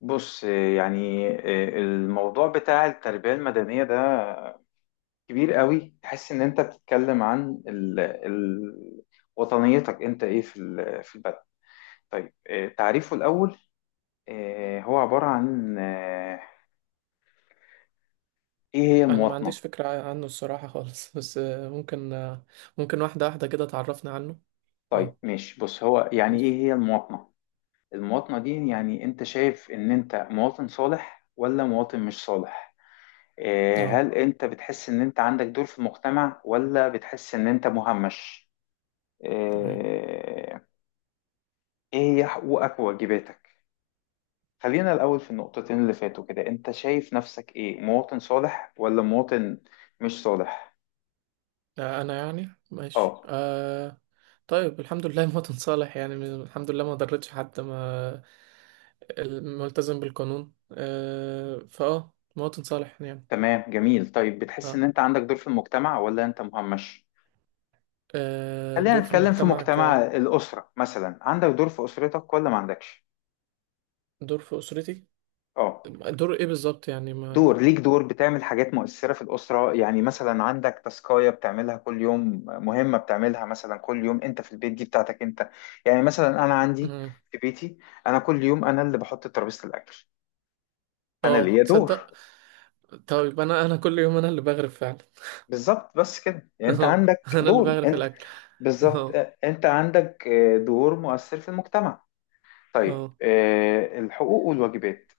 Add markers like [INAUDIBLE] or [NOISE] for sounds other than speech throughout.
بص، يعني الموضوع بتاع التربية المدنية ده كبير قوي. تحس ان انت بتتكلم عن وطنيتك انت ايه في البلد. طيب، تعريفه الاول، هو عبارة عن ايه هي انا ما المواطنة. عنديش فكرة عنه الصراحة خالص [LAUGHS] بس ممكن ممكن واحدة واحدة كده تعرفنا عنه. طيب اه ماشي، بص، هو يعني ايه ماشي. هي المواطنة. المواطنة دي، يعني انت شايف ان انت مواطن صالح ولا مواطن مش صالح؟ اه هل انت بتحس ان انت عندك دور في المجتمع ولا بتحس ان انت مهمش؟ تمام. آه، ايه هي حقوقك وواجباتك؟ خلينا الاول في النقطتين اللي فاتوا كده، انت شايف نفسك ايه، مواطن صالح ولا مواطن مش صالح؟ انا يعني ماشي اه، آه. طيب الحمد لله [LAUGHS] مواطن صالح يعني الحمد لله ما ضرتش حد، ما ال- ملتزم بالقانون آه فاه مواطن صالح يعني. تمام، جميل. طيب، بتحس ان اه انت عندك دور في المجتمع ولا انت مهمش؟ آه، خلينا دور في نتكلم في المجتمع. مجتمع الاسره مثلا، عندك دور في اسرتك ولا ما عندكش؟ كدور في اسرتي، اه، دور ايه بالظبط يعني ما. دور ليك، دور بتعمل حاجات مؤثرة في الأسرة. يعني مثلا عندك تاسكاية بتعملها كل يوم، مهمة بتعملها مثلا كل يوم، أنت في البيت دي بتاعتك أنت. يعني مثلا أنا عندي مم. في بيتي، أنا كل يوم أنا اللي بحط ترابيزة الأكل، أنا اه ليا دور. تصدق، طيب انا كل يوم انا اللي بغرب فعلا. بالظبط، بس كده، يعني أنت اهو [LAUGHS] عندك انا اللي دور بغرف أنت. الاكل. بالظبط، اهو. أنت عندك دور مؤثر في المجتمع. طيب، اهو. الحقوق والواجبات.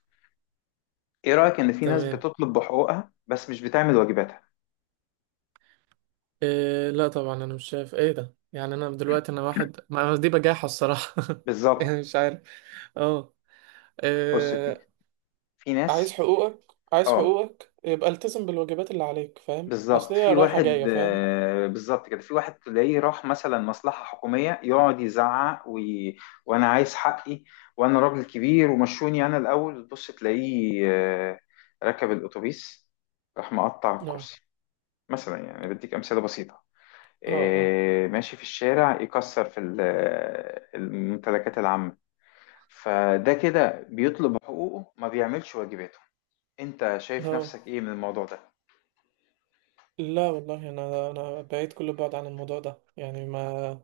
إيه رأيك إن في ناس تمام. بتطلب بحقوقها بس مش بتعمل واجباتها؟ إيه لا طبعا انا مش شايف ايه ده، يعني انا دلوقتي انا واحد ما أنا دي بجاحة الصراحة. [LAUGHS] يعني بالظبط. مش عارف. اه. بص، في إيه. في عايز ناس حقوقك، عايز اه، حقوقك يبقى التزم بالواجبات اللي عليك، فاهم؟ اصل بالظبط. هي في رايحة واحد، جاية، فاهم؟ بالظبط كده، في واحد تلاقيه راح مثلا مصلحة حكومية يقعد يزعق: وي... وانا عايز حقي، وانا راجل كبير ومشوني انا الاول. تبص تلاقيه آه، ركب الاتوبيس، راح مقطع اه. الكرسي، مثلا. يعني بديك امثلة بسيطة. اه. اه. ماشي في الشارع يكسر في الممتلكات العامة. فده كده بيطلب حقوقه ما بيعملش واجباته. انت شايف لا، نفسك ايه من الموضوع ده؟ لا والله انا بعيد كل البعد عن الموضوع ده، يعني ما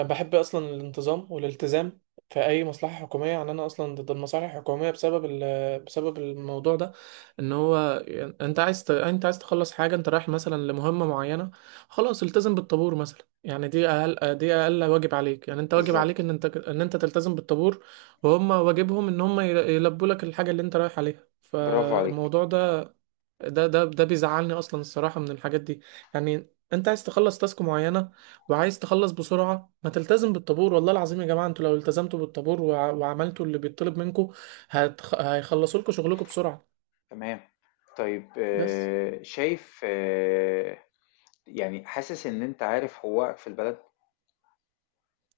بحب اصلا الانتظام والالتزام في اي مصلحه حكوميه. يعني انا اصلا ضد المصالح الحكوميه بسبب بسبب الموضوع ده. ان هو يعني انت عايز تخلص حاجه، انت رايح مثلا لمهمه معينه، خلاص التزم بالطابور مثلا. يعني دي اقل، دي اقل واجب عليك. يعني انت واجب عليك بالظبط، ان انت تلتزم بالطابور، وهم واجبهم ان هم يلبوا لك الحاجه اللي انت رايح عليها. برافو عليك. فالموضوع ده، ده بيزعلني اصلا الصراحه من الحاجات دي. يعني انت عايز تخلص تاسك معينه وعايز تخلص بسرعه، ما تلتزم بالطابور. والله العظيم يا جماعه، انتوا لو التزمتوا بالطابور وعملتوا اللي بيطلب منكم هيخلصوا لكم شغلكم بسرعه. تمام. طيب، بس. شايف يعني حاسس إن أنت عارف حقوقك في البلد؟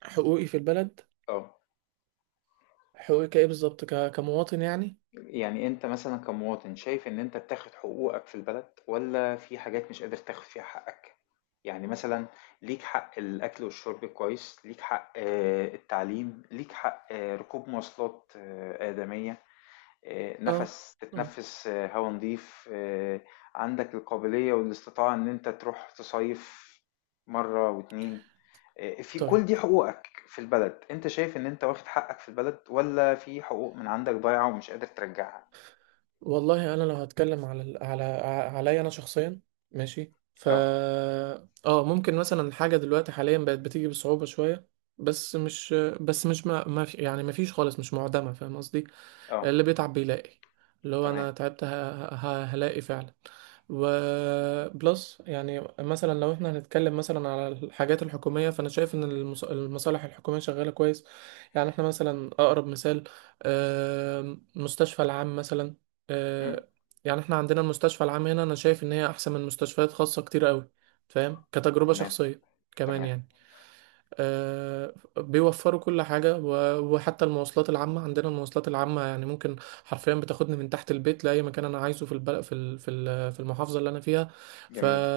حقوقي في البلد، آه. حقوقي كايه بالظبط كمواطن يعني. يعني أنت مثلًا كمواطن، شايف إن أنت بتاخد حقوقك في البلد والّا في حاجات مش قادر تاخد فيها حقك؟ يعني مثلًا، ليك حق الأكل والشرب كويس، ليك حق التعليم، ليك حق ركوب مواصلات آدمية. اه. نَفَس اه. تتنفّس، هوا نضيف، عندك القابلية والاستطاعة إن أنت تروح تصيّف مرّة و2. في كل طيب دي حقوقك في البلد، أنت شايف إن أنت واخد حقك في البلد والّا في حقوق من عندك ضايعة ومش قادر ترجّعها؟ والله انا لو هتكلم على عليا انا شخصيا، ماشي ف. آه، اه ممكن مثلا حاجه دلوقتي حاليا بقت بتيجي بصعوبه شويه، بس مش بس مش ما في، يعني ما فيش خالص، مش معدمه، فاهم قصدي؟ آه، اللي بيتعب بيلاقي، اللي هو انا تمام، تعبت هلاقي فعلا. وبلس يعني مثلا لو احنا هنتكلم مثلا على الحاجات الحكومية، فانا شايف ان المصالح الحكومية شغالة كويس. يعني احنا مثلا اقرب مثال، مستشفى العام مثلا إمم، آه، يعني احنا عندنا المستشفى العام هنا، انا شايف ان هي احسن من مستشفيات خاصة كتير قوي، فاهم، كتجربة تمام، شخصية. كمان تمام، يعني بيوفروا كل حاجة، وحتى المواصلات العامة. عندنا المواصلات العامة يعني ممكن حرفيا بتاخدني من تحت البيت لأي مكان أنا عايزه في البلد، في في المحافظة اللي أنا فيها. ف جميل،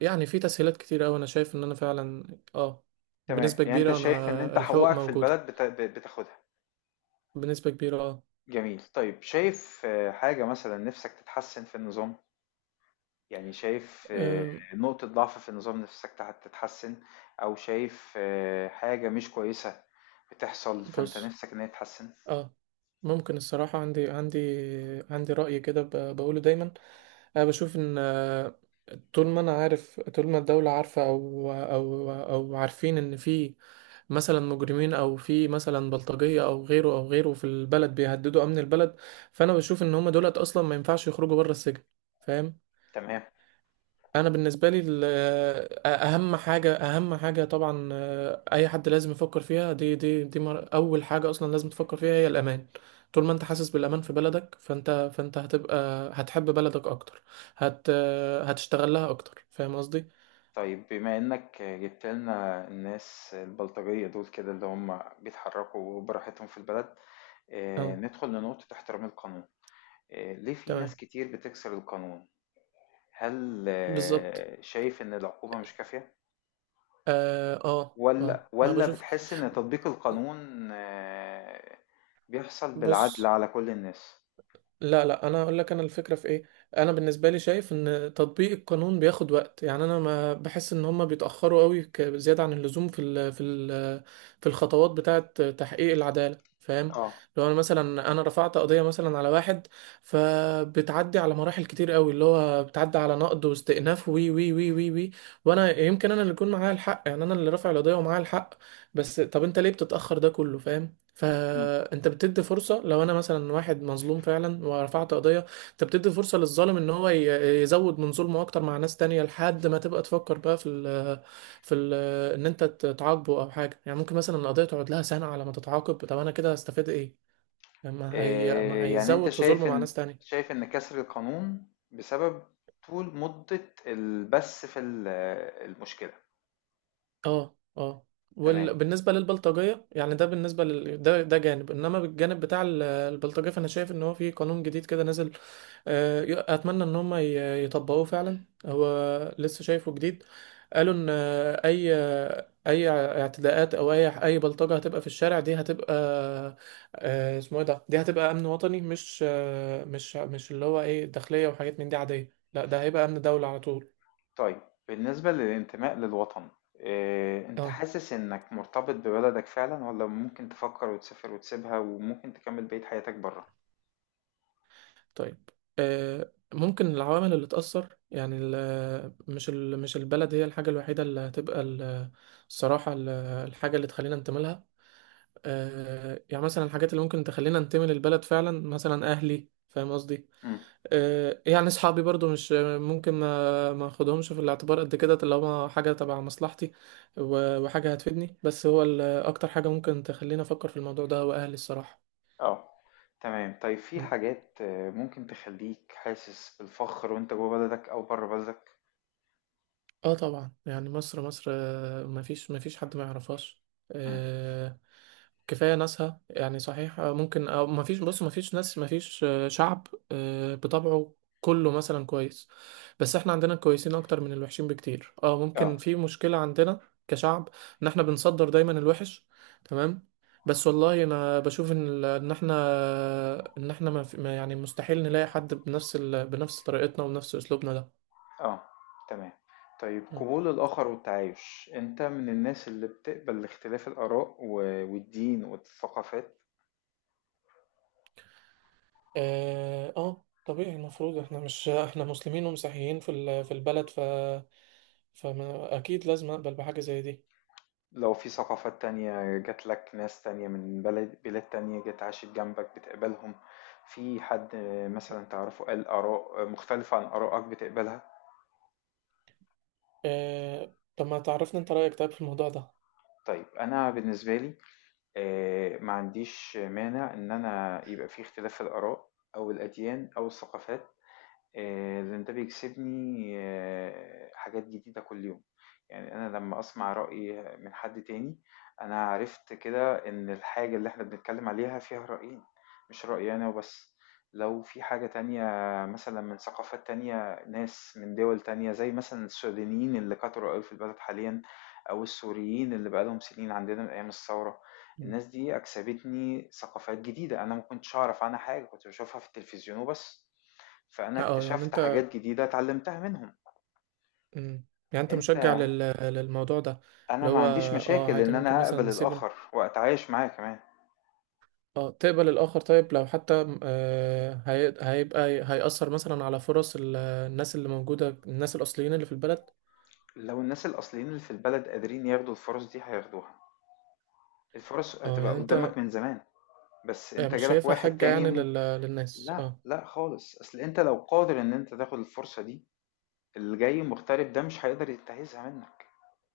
يعني في تسهيلات كتير أوي، أنا شايف إن أنا فعلا آه، تمام. بنسبة يعني أنت كبيرة شايف إن أنا أنت الحقوق حقوقك في موجودة البلد بت ب بتاخدها، بنسبة كبيرة آه. جميل. طيب، شايف حاجة مثلًا نِفْسك تتحسّن في النظام؟ يعني شايف آه، نقطة ضعف في النظام نفسك تتحسن، أو شايف حاجة مش كويسة بتحصل فأنت بص، نفسك إن هي تتحسن. اه ممكن الصراحة، عندي عندي رأي كده بقوله دايما. أنا بشوف إن آه، طول ما أنا عارف، طول ما الدولة عارفة أو أو عارفين إن في مثلا مجرمين، أو في مثلا بلطجية أو غيره أو غيره في البلد بيهددوا أمن البلد، فأنا بشوف إن هما دولت أصلا ما ينفعش يخرجوا بره السجن، فاهم؟ تمام. انا بالنسبه لي ال-، اهم حاجه طبعا آه، اي حد لازم يفكر فيها، اول حاجه اصلا لازم تفكر فيها هي الامان. طول ما انت حاسس بالامان في بلدك، فانت هتبقى هتحب بلدك اكتر، هت آه، هتشتغل لها اكتر، فاهم قصدي؟ طيب، بما إنك جبت لنا الناس البلطجية دول كده اللي هم بيتحركوا براحتهم في البلد، اه. ندخل لنقطة احترام القانون. ليه في ناس تمام. كتير بتكسر القانون؟ هل بالظبط. شايف إن العقوبة مش كافية؟ اه اه آه. ولا انا ولا بشوف، بتحس إن تطبيق القانون بيحصل بالعدل بص، على كل الناس؟ لا لا، انا اقول لك انا الفكره في ايه. انا بالنسبه لي شايف ان تطبيق القانون بياخد وقت. يعني انا ما بحس ان هم بيتاخروا قوي زياده عن اللزوم في ال في ال في الخطوات بتاعه تحقيق العداله، فاهم؟ اه. لو انا مثلا رفعت قضيه مثلا على واحد، فبتعدي على مراحل كتير قوي، اللي هو بتعدي على نقض واستئناف وي وي وي وي وي وانا يمكن اللي يكون معايا الحق، يعني انا اللي رافع القضيه ومعايا الحق، بس طب انت ليه بتتاخر ده كله، فاهم؟ مم. فانت بتدي فرصه. لو انا مثلا واحد مظلوم فعلا ورفعت قضيه، انت بتدي فرصه للظالم ان هو يزود من ظلمه اكتر مع ناس تانية، لحد ما تبقى تفكر بقى في ال في ال ان انت تعاقبه او حاجه. يعني ممكن مثلا القضيه تقعد لها سنه على ما تتعاقب، طب انا كده هستفيد ايه؟ ما هي ما يعني أنت هيزود في ظلمه شايف مع إن، ناس تانية. كسر القانون بسبب طول مدة البث في المشكلة. اه. اه. تمام. وبالنسبة للبلطجية يعني ده جانب، انما بالجانب بتاع البلطجية، فانا شايف ان هو في قانون جديد كده نزل آه، اتمنى ان هم يطبقوه فعلا، هو لسه شايفه جديد. قالوا ان آه، اي اعتداءات او اي بلطجة هتبقى في الشارع، دي هتبقى آه، اسمه ايه ده، دي هتبقى امن وطني، مش آه، مش مش اللي هو ايه داخلية وحاجات من دي عادية، لا ده هيبقى امن دولة على طول. طيب، بالنسبة للانتماء للوطن، أنت اه. حاسس إنك مرتبط ببلدك فعلا ولا ممكن تفكر وتسافر وتسيبها وممكن تكمل بقية حياتك بره؟ طيب ممكن العوامل اللي تأثر، يعني مش البلد هي الحاجة الوحيدة اللي هتبقى الصراحة الحاجة اللي تخلينا ننتمي لها آه، يعني مثلا الحاجات اللي ممكن تخلينا ننتمي للبلد فعلا، مثلا أهلي، فاهم قصدي؟ آه، يعني أصحابي برضو مش ممكن ما أخدهمش في الاعتبار قد كده، طالما حاجة تبع مصلحتي وحاجة هتفيدني. بس هو أكتر حاجة ممكن تخلينا أفكر في الموضوع ده هو أهلي الصراحة. اه، تمام. طيب، في حاجات ممكن تخليك حاسس بالفخر وانت جوه بلدك او بره بلدك. اه طبعا، يعني مصر مصر آه، مفيش مفيش حد ما يعرفهاش. مم. آه، كفاية ناسها يعني، صحيح آه، ممكن أو مفيش، بص مفيش ناس، مفيش آه، شعب آه، بطبعه كله مثلا كويس، بس احنا عندنا كويسين اكتر من الوحشين بكتير. اه ممكن اه، في مشكلة عندنا كشعب، ان احنا بنصدر دايما الوحش. تمام. بس والله انا بشوف ان ان احنا ما في- ما- يعني مستحيل نلاقي حد بنفس طريقتنا وبنفس اسلوبنا. اه، تمام. طيب، ده قبول الآخر والتعايش، انت من الناس اللي بتقبل اختلاف الآراء والدين والثقافات؟ اه آه، طبيعي المفروض، احنا مش احنا مسلمين ومسيحيين في في البلد، ف فما اكيد لازم اقبل بحاجه زي دي. لو في ثقافات تانية جات لك، ناس تانية من بلاد تانية جت عاشت جنبك، بتقبلهم؟ في حد مثلا تعرفه قال آراء مختلفة عن آرائك، بتقبلها؟ طب ما تعرفني انت رايك طيب في الموضوع ده. طيب، أنا بالنسبة لي، ما عنديش مانع إن أنا يبقى في اختلاف في الآراء أو الأديان أو الثقافات، لأن ده بيكسبني حاجات جديدة كل يوم. يعني أنا لما أسمع رأي من حد تاني، أنا عرفت كده إن الحاجة اللي إحنا بنتكلم عليها فيها رأيين، مش رأيي أنا وبس. لو في حاجة تانية مثلا من ثقافات تانية، ناس من دول تانية، زي مثلا السودانيين اللي كتروا أوي في البلد حاليا، أو السوريين اللي بقالهم سنين عندنا من أيام الثورة. مم. الناس دي أكسبتني ثقافات جديدة أنا ما كنتش أعرف عنها حاجة، كنت بشوفها في التلفزيون وبس. فأنا اه يعني اكتشفت انت، حاجات جديدة اتعلمتها منهم. مم. يعني انت انت، مشجع للموضوع ده، انا اللي ما هو عنديش اه مشاكل عادي ان ممكن انا مثلا اقبل نسيب. الاخر واتعايش معاه كمان. اه تقبل الاخر، طيب لو حتى هيبقى هيأثر مثلا على فرص الناس اللي موجوده، الناس الاصليين اللي في البلد. لو الناس الاصليين اللي في البلد قادرين ياخدوا الفرص دي هياخدوها. الفرص اه هتبقى يعني قدامك انت، من زمان، بس انت يعني مش جالك شايفها واحد حاجه تاني يعني ممكن. للناس لا اه. لا خالص، اصل انت لو قادر ان انت تاخد الفرصة دي، اللي جاي مغترب ده مش هيقدر ينتهزها منك،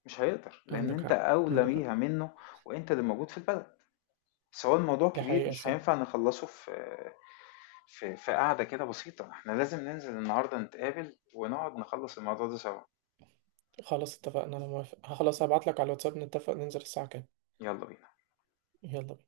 مش هيقدر، لان عندك انت حق. اولى عندك حق. بيها منه، وانت اللي موجود في البلد. سواء الموضوع دي كبير، حقيقة مش الصراحة. هينفع نخلصه في في قعدة كده بسيطة. إحنا لازم ننزل النهاردة نتقابل ونقعد نخلّص الموضوع ده سوا، خلاص اتفقنا، أنا موافق، خلاص هبعتلك على الواتساب نتفق ننزل الساعة كام. يلا بينا. يلا.